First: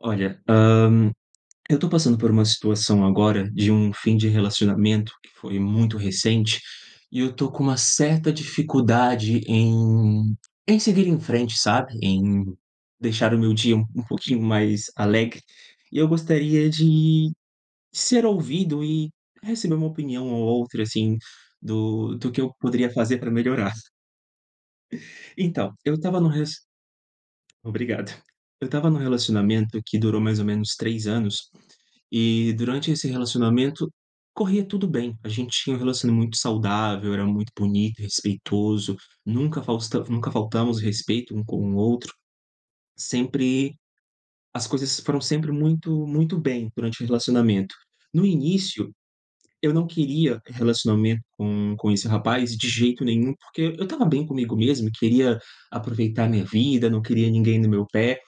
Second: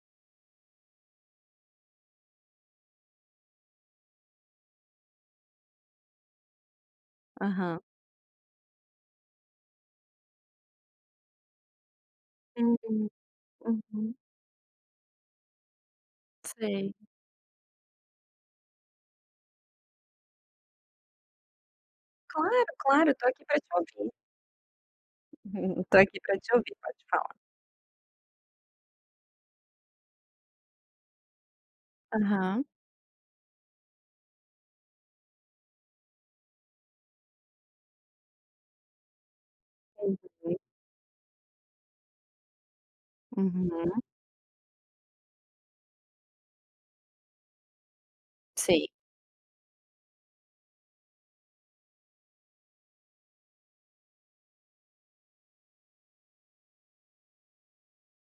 Olha, hã, eu tô passando por uma situação agora de um fim de relacionamento, que foi muito recente, e eu estou com uma Aham. certa dificuldade em em seguir em frente, sabe? Em Uhum. deixar o meu dia um um Uhum. pouquinho mais alegre e eu gostaria Sei. de, ser ouvido e receber uma opinião ou outra, assim, do do que eu Claro, poderia claro, fazer tô pra aqui pra te melhorar. ouvir. Então eu tô estava aqui no pra te res ouvir, pode falar. obrigado. Eu estava num relacionamento que durou mais ou menos 3 anos e Aham. durante esse relacionamento, corria tudo bem. A gente tinha um relacionamento muito saudável, era muito bonito, respeitoso, nunca faltamos, nunca Uhum. faltamos respeito um com o outro. Sempre Uhum. as coisas foram sempre muito muito bem durante o relacionamento. No Sei. início, eu não queria relacionamento com com esse rapaz de jeito nenhum, porque eu estava bem comigo mesmo, e queria aproveitar a minha vida, não queria ninguém no meu pé.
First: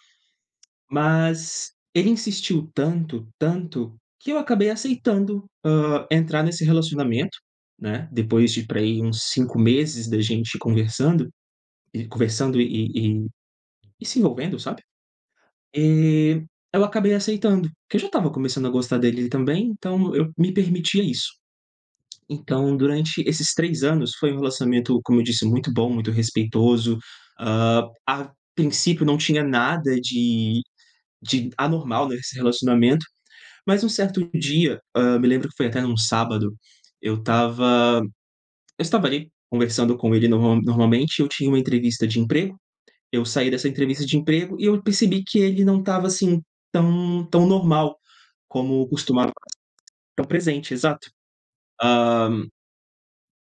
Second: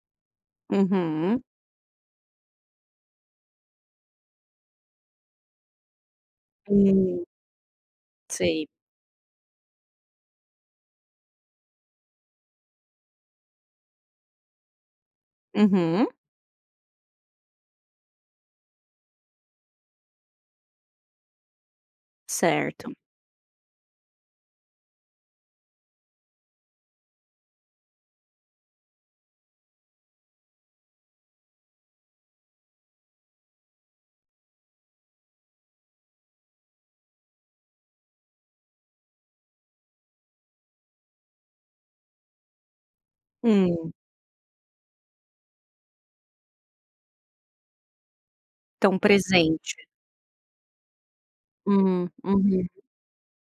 Uhum. Mas ele insistiu tanto, tanto, que eu acabei aceitando, hã, entrar nesse Hum. relacionamento, né? Depois de Sei. pra aí uns 5 meses da gente conversando e conversando e e e e se envolvendo, sabe? Uhum. E eu acabei aceitando. Que eu já estava começando a gostar dele também, então eu me permitia isso. Então, Certo. durante esses 3 anos foi um relacionamento, como eu disse, muito bom, muito respeitoso. Hã, a princípio, não tinha nada de de anormal nesse relacionamento, mas um certo dia, hã, me lembro que foi até num sábado, eu estava eu estava ali conversando com ele normal normalmente, e eu tinha uma entrevista de emprego. Eu saí dessa Hum. entrevista de emprego e eu percebi que ele não estava assim tão tão normal, como Tão costumava. presente. Tão presente, exato. Hum, Hã uhum.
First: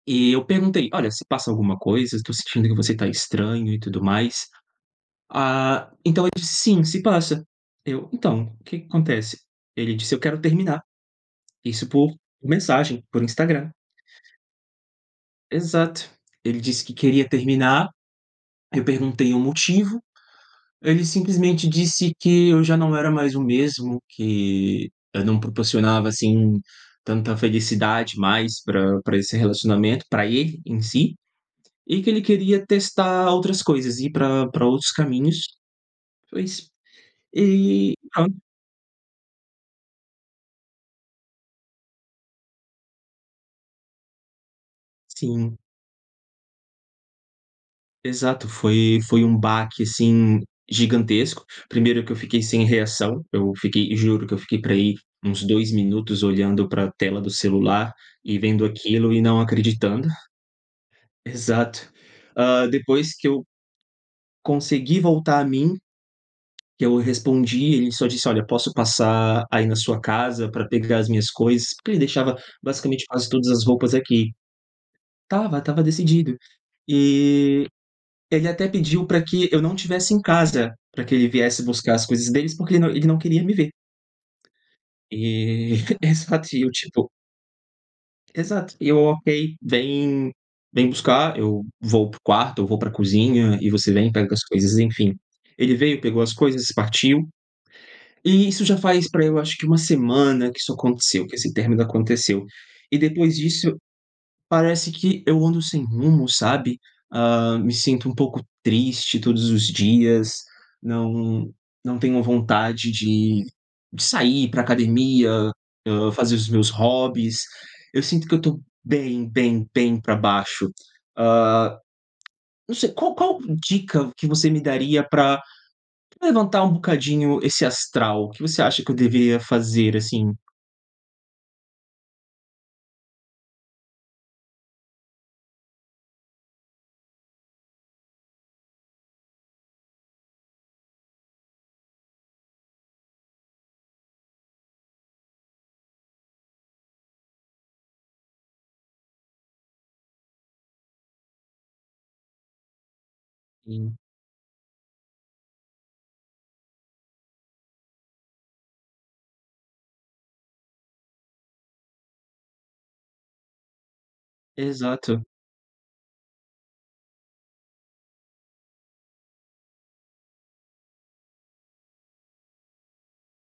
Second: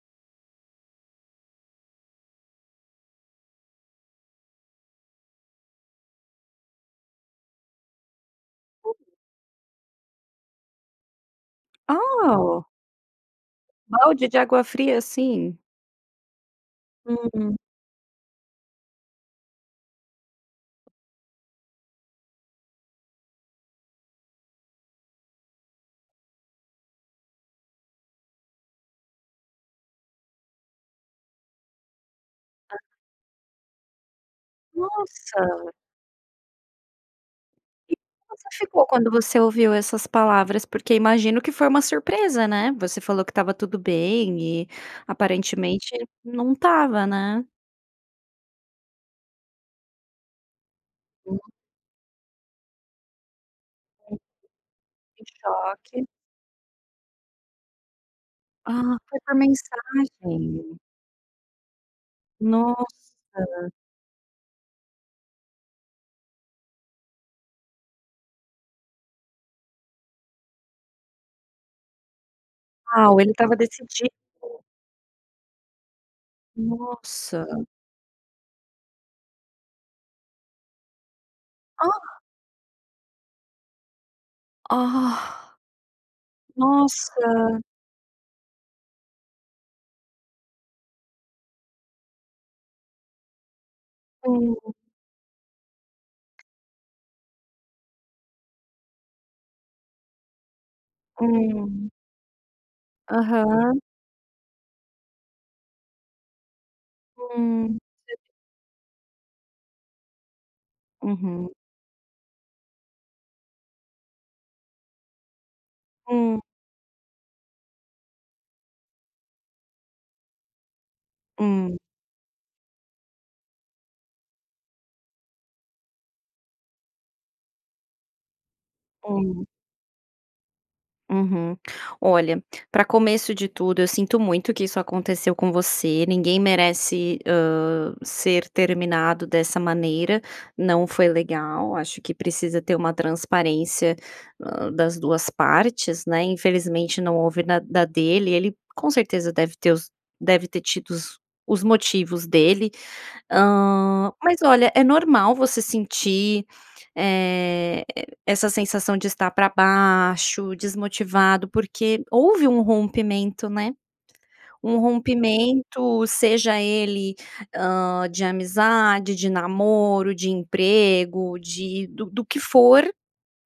E eu perguntei: "Olha, se passa alguma coisa? Eu tô sentindo que você tá estranho e tudo mais". Ah, então ele disse: "Sim, se passa". Eu: "Então, o que que acontece?" Ele disse: "Eu quero terminar". Isso por Ah! mensagem, por Instagram. Balde de água fria assim? Exato. Ele disse que queria Uhum. terminar. Eu perguntei o motivo. Ele simplesmente disse que eu já não era mais o mesmo, que eu não proporcionava, assim, tanta felicidade mais pra pra esse relacionamento, pra ele em si, e que ele queria Ah. testar outras coisas, ir pra pra outros caminhos. Nossa! Foi isso e E como pronto. você ficou quando você ouviu essas palavras? Porque imagino que foi uma surpresa, né, você falou que estava tudo bem e Sim. aparentemente não estava, né. Exato, foi foi um baque assim Hum. gigantesco. Primeiro que eu fiquei sem reação, eu fiquei e Uhum. juro que eu fiquei pra aí Em uns 2 choque. minutos olhando pra tela do celular e vendo Ah, aquilo foi e por não acreditando. mensagem. Exato. Ah, depois que eu Nossa! consegui voltar a mim, que eu respondi, ele só disse: "Olha, eu posso passar aí na sua casa pra pegar as minhas coisas?", porque ele deixava basicamente Uau, quase ele todas estava as roupas decidido. aqui. Estava estava decidido, Nossa. e ele até pediu pra que eu não tivesse em casa pra que ele viesse buscar as Ah! coisas deles, porque ele não ele não queria me ver. Ah. E exato e eu, tipo Nossa. Exato. E eu: "Ok, vem vem buscar, eu vou pra o quarto, ou vou pra a cozinha e você vem e pega as Sim. coisas, enfim". Ele veio, pegou as coisas e partiu. E isso já faz pra aí eu acho que 1 semana que isso aconteceu, que esse término Hum. aconteceu e depois disso, Aham. parece que eu ando sem rumo, sabe, ah, me Hum, sinto um sei. pouco triste todos os dias não Uhum. não tenho vontade de de sair, ir pra academia, ah, fazer Hum. os meus hobbies. Eu sinto que eu tô bem, bem, bem pra baixo. Hum. Ah, não sei, qual qual dica que você me daria pra pra levantar um bocadinho esse astral? Que você acha que eu deveria Hum. fazer, assim? Uhum. Olha, pra começo de tudo, eu sinto muito que isso aconteceu com você, ninguém merece, hã, ser terminado dessa maneira, não foi legal, acho que precisa ter uma transparência, ah, das duas partes, né, infelizmente, não houve na da dele. Ele com certeza deve ter os deve ter tido os os motivos dele. Sim. Hã, mas olha, é normal você sentir, eh, essa sensação de estar pra baixo, desmotivado, porque houve um rompimento, né? Um Exato. rompimento, seja ele, hã, de amizade, de namoro, de emprego, de do do que for,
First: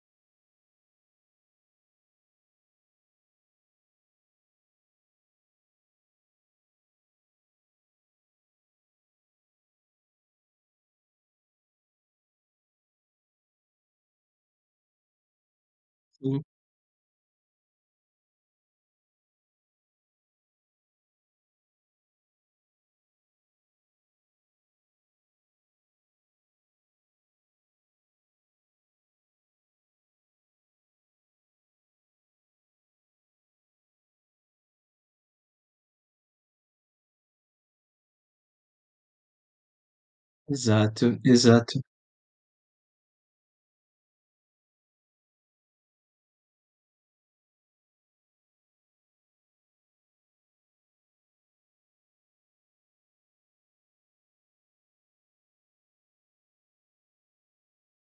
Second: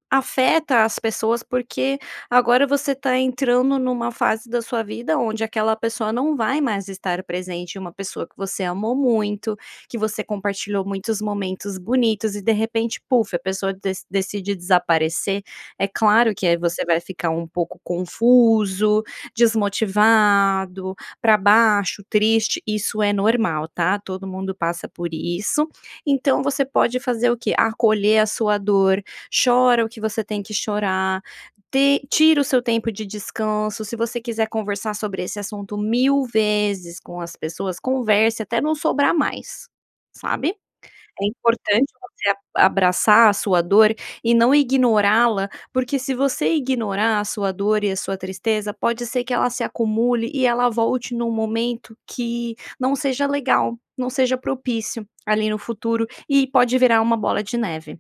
afeta as pessoas, porque agora você tá entrando numa fase da sua vida, onde aquela pessoa não vai mais estar presente, e uma pessoa que você amou muito, que você compartilhou muitos momentos bonitos e de repente "puff", a pessoa dec decide desaparecer. É claro Sim. que é, e você vai ficar um pouco confuso, desmotivado, pra baixo, triste, isso é normal tá, todo mundo passa por isso. Então você pode fazer o quê? Acolher a sua dor, chora o que você tem que chorar, te tira o seu tempo de descanso, se você quiser conversar sobre esse assunto 1000 vezes com as pessoas, converse até não sobrar mais, sabe? Exato É exato. importante você a abraçar a sua dor e não ignorá-la, porque se você ignorar a sua dor e a sua tristeza, pode ser que ela se acumule e ela volte num momento que não seja legal, não seja propício, ali no futuro e pode virar uma bola de neve,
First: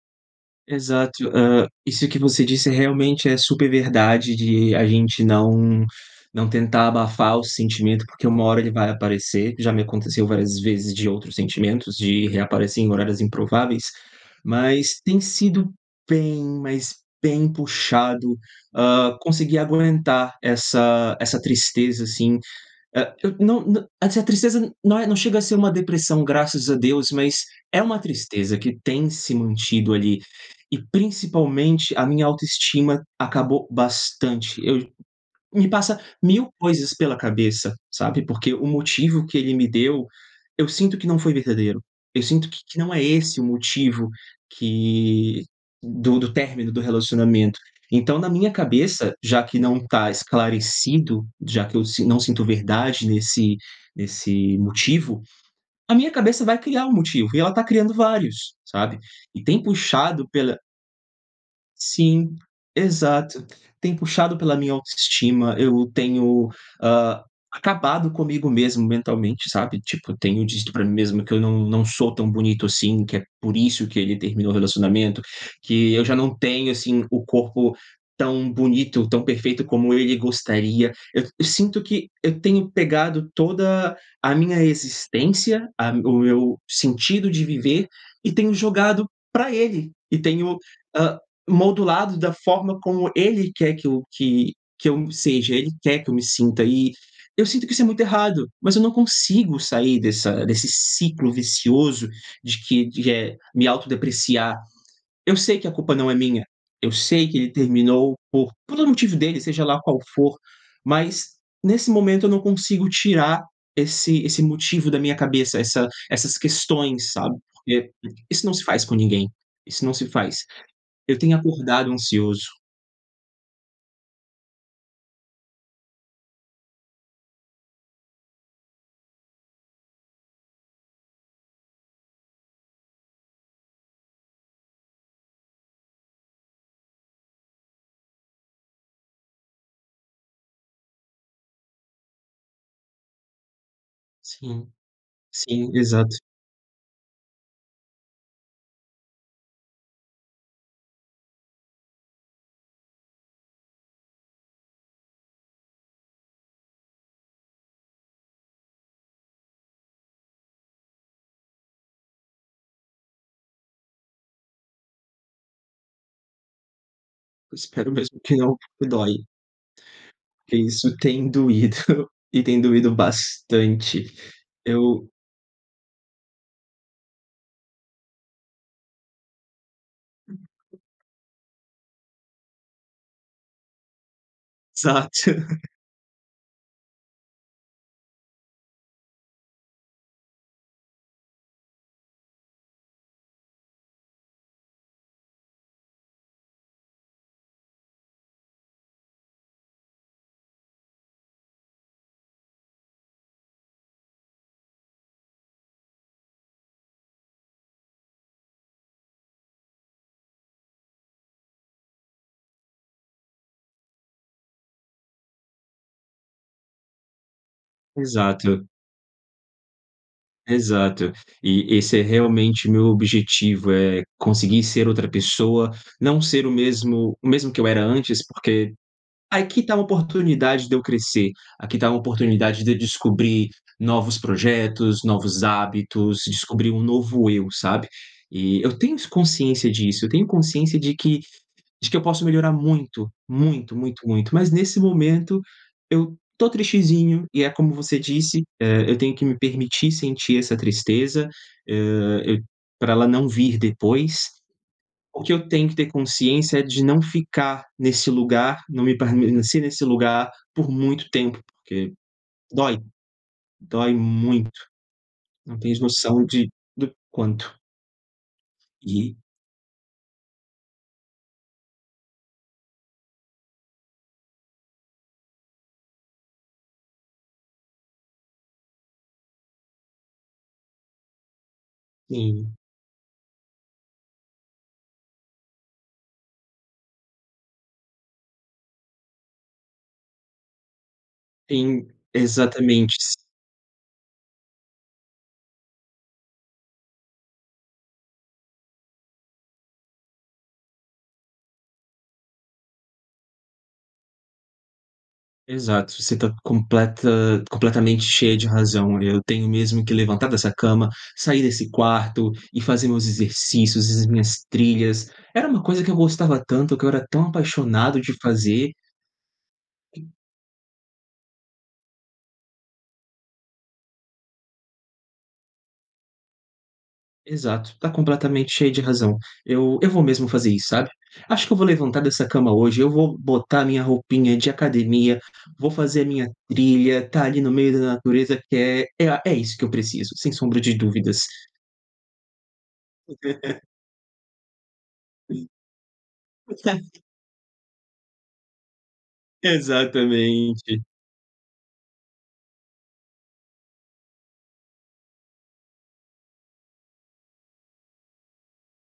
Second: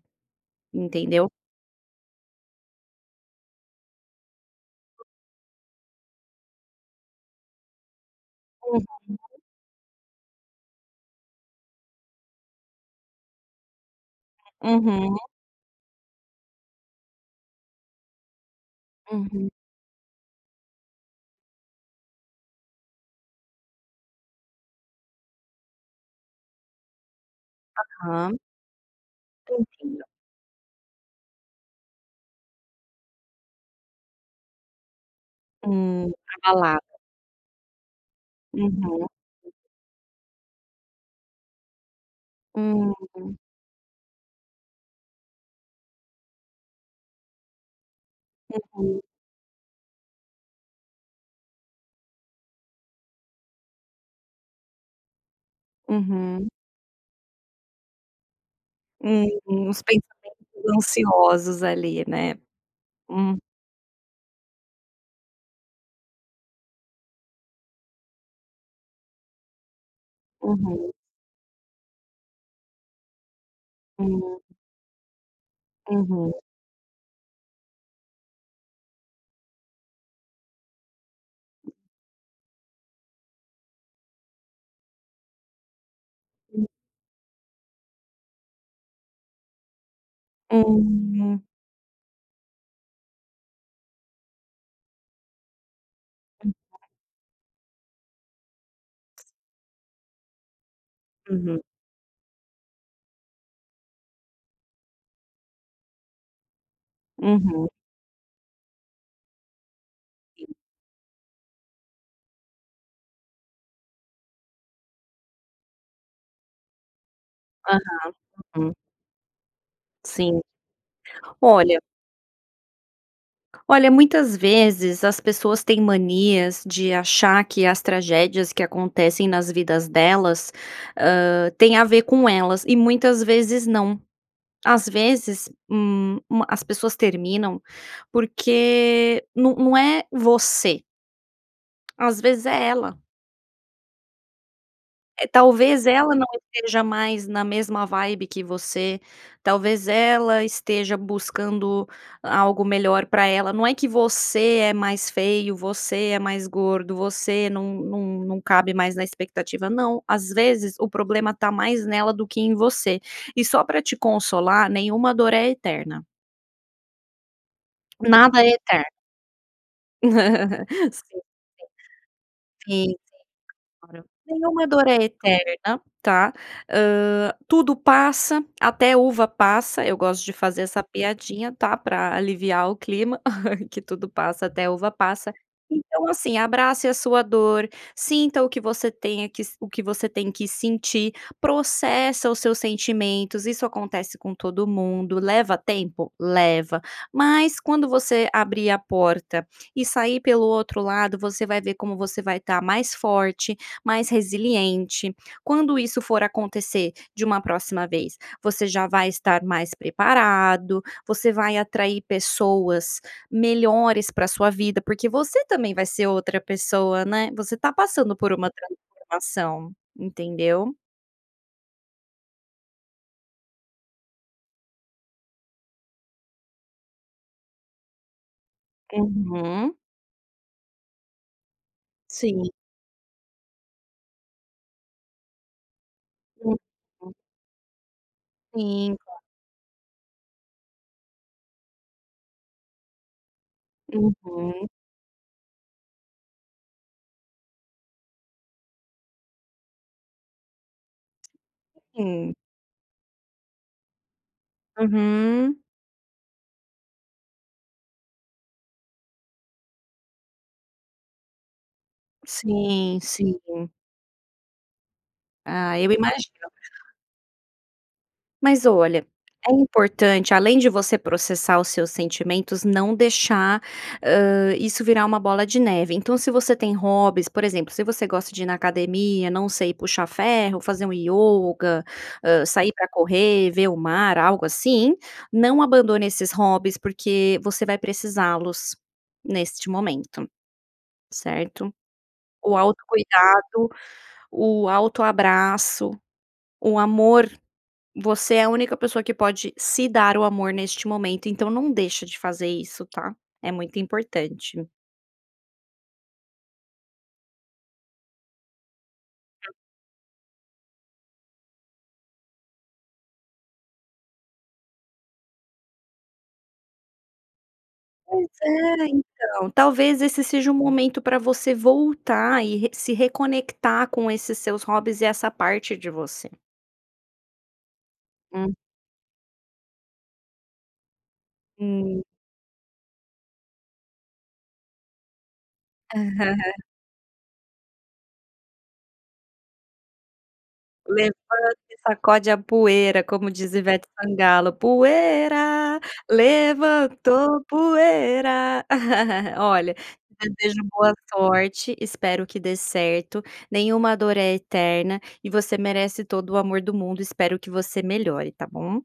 Exato, entendeu? ah, isso que você disse, realmente, é super verdade de a gente não não tentar abafar o sentimento, porque uma hora ele Uhum. vai aparecer, já me aconteceu várias vezes de outros sentimentos de reaparecer em horários improváveis, mas, Uhum. tem sido bem, mais bem, puxado, ah, Uhum. conseguir aguentar essa essa tristeza, assim. Ah, eu não não essa tristeza não é, não chega a ser uma depressão, graças a Deus, mas é uma Aham. tristeza que tem se mantido Sentido. ali e principalmente a minha autoestima acabou bastante. Eu me passa Hum, 1000 abalada. coisas pela cabeça, sabe? Porque o Uhum. motivo que ele me deu, eu sinto que não foi verdadeiro, eu sinto que que não é Uhum. esse o motivo que do do término do relacionamento. Então, na minha Uhum. cabeça, já que não tá esclarecido, já que eu si não sinto verdade nesse nesse motivo, a minha cabeça Uhum. vai criar um motivo e ela tá criando vários, sabe? Uhum, E tem uns puxado pensamentos pela ansiosos ali, Sim, né? Hum. exato, tem puxado pela minha autoestima. Eu tenho, ah, acabado comigo mesmo mentalmente, sabe, tipo, tenho dito pra mim Uhum. mesmo que eu não não sou tão bonito assim, que é por isso que ele Hum. terminou o relacionamento, que eu já Uhum. não tenho, assim, o corpo tão bonito, tão perfeito como ele gostaria. Eu eu sinto que eu tenho pegado toda a minha existência, a o meu Hum. sentido de viver, e tenho jogado pra ele e tenho, ah, Hum. modulado da forma como ele quer que eu que que eu seja, ele quer que eu me Uhum. sinta, e eu sinto que isso é muito errado, mas eu não consigo sair dessa desse ciclo Uhum. vicioso de que de, eh, me autodepreciar. Eu sei que a culpa não é minha, eu sei que ele Uhum. terminou por pelo motivo dele, seja lá qual for, Sim. mas, nesse momento, eu não consigo tirar esse esse motivo da minha cabeça. Essa essas questões, sabe, Aham, porque isso não se uhum. faz com ninguém, isso não se faz. Sim, Eu tenho olha acordado ansioso. Olha, muitas vezes as pessoas têm manias de achar que as tragédias que acontecem nas vidas delas, hã, tem a ver com elas e muitas vezes não, as vezes, hum, ma as pessoas terminam porque não não é você. Às vezes é ela. Sim, É, sim, talvez ela exato. não esteja mais na mesma vibe que você, talvez ela esteja buscando algo melhor pra ela. Não é que você é mais feio, você é mais gordo, você não não não cabe mais na expectativa, não, às vezes, o problema tá mais nela do que em você e só para te consolar nenhuma dor é eterna. Espero mesmo que Nada é não que eterno. dói. Que Sim, isso sim, tem doído e tem sim, doído sim, bastante claro. Nenhuma dor é eu eterna, tá. Hã, tudo passa, até uva passa, eu gosto de fazer essa piadinha, tá pra aliviar o clima que tudo passa, até uva passa. Exato. Então assim, abrace a sua dor, sinta o que você tenha que o que você tem que sentir, processa os seus sentimentos, isso acontece com todo mundo. Leva tempo? Leva, mas quando você abrir a porta e sair pelo outro lado, você vai ver como você vai tá mais forte, mais resiliente. Quando isso for acontecer de uma próxima vez, você já vai estar mais preparado, você vai atrair pessoas melhores para a sua vida, porque você também vai ser outra pessoa, né. Você tá passando por uma Exato. transformação, entendeu? Exato. E esse é realmente meu objetivo, é conseguir ser outra pessoa, não ser o mesmo o mesmo que eu era antes. Porque aqui tá Uhum. uma oportunidade de eu crescer, aqui tá uma Sim. oportunidade de eu descobrir novos projetos, novos hábitos, descobrir um Uhum. novo eu, sabe? E eu tenho Sim, esse cla consciência disso, eu tenho consciência de que de que eu posso melhorar muito, muito, muito, muito! Mas Uhum. nesse momento eu tô tristezinho e é como você disse, eh, eu tenho que me permitir sentir essa tristeza, hã, Hum. eh, pra ela não vir depois. O que eu Uhum. tenho que ter consciência é de não ficar nesse lugar, não me permanecer nesse lugar por muito tempo, porque dói, Sim, sim. dói muito. Não Ah, tens eu noção de imagino. do quanto. Mas olha, E é importante, além de você processar os seus sentimentos, não deixar, hã, isso virar uma bola de neve. Então, se você tem hobbies, por exemplo, se você gosta de ir na academia, não sei, puxar ferro, fazer um yoga, hã, Sim. sair para correr, ver o mar, algo assim, não abandone esses hobbies porque você vai precisá-los neste momento, certo? Sim, O exatamente. Se autocuidado, o autoabraço, o amor, você é a única pessoa que pode se dar o amor neste momento, então, não deixa de fazer isso tá, é muito importante. Exato. Você está completa completamente cheia de razão. Eu tenho mesmo que levantar dessa cama, sair desse quarto e fazer meus exercícios e as minhas trilhas, era uma coisa que eu gostava tanto, que eu era tão apaixonado de Pois fazer. é, então, talvez esse seja um momento para você voltar e re se reconectar com esses seus hobbies e essa parte de você. Exato, tá completamente Hum. cheia de razão. Eu eu vou mesmo fazer isso, sabe? Acho que eu vou levantar Hum. dessa cama hoje eu vou botar minha roupinha de academia. Vou fazer a minha trilha, está ali no meio da natureza, que é a, é é isso que eu preciso, sem sombra de Levante dúvidas. e sacode a poeira, como diz Ivete Sangalo, Sim. poeira, [unintelligible] levantou poeira. Olha, desejo Exatamente. boa sorte. Espero que dê certo. Nenhuma dor é eterna, e você merece todo o amor do mundo. Espero que você melhore, tá bom.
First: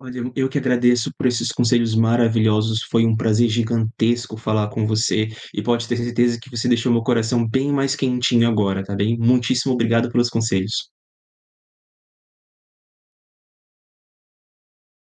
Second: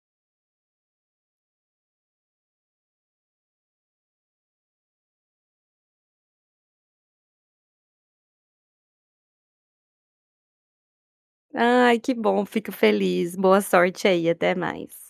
Olha, eu eu que agradeço por esses conselhos maravilhosos. Foi um prazer gigantesco falar com você e pode ter certeza que você deixou meu coração bem mais quentinho agora tá bem, muitíssimo obrigado pelos conselhos. Ai, que bom, fico feliz, boa sorte aí, até mais.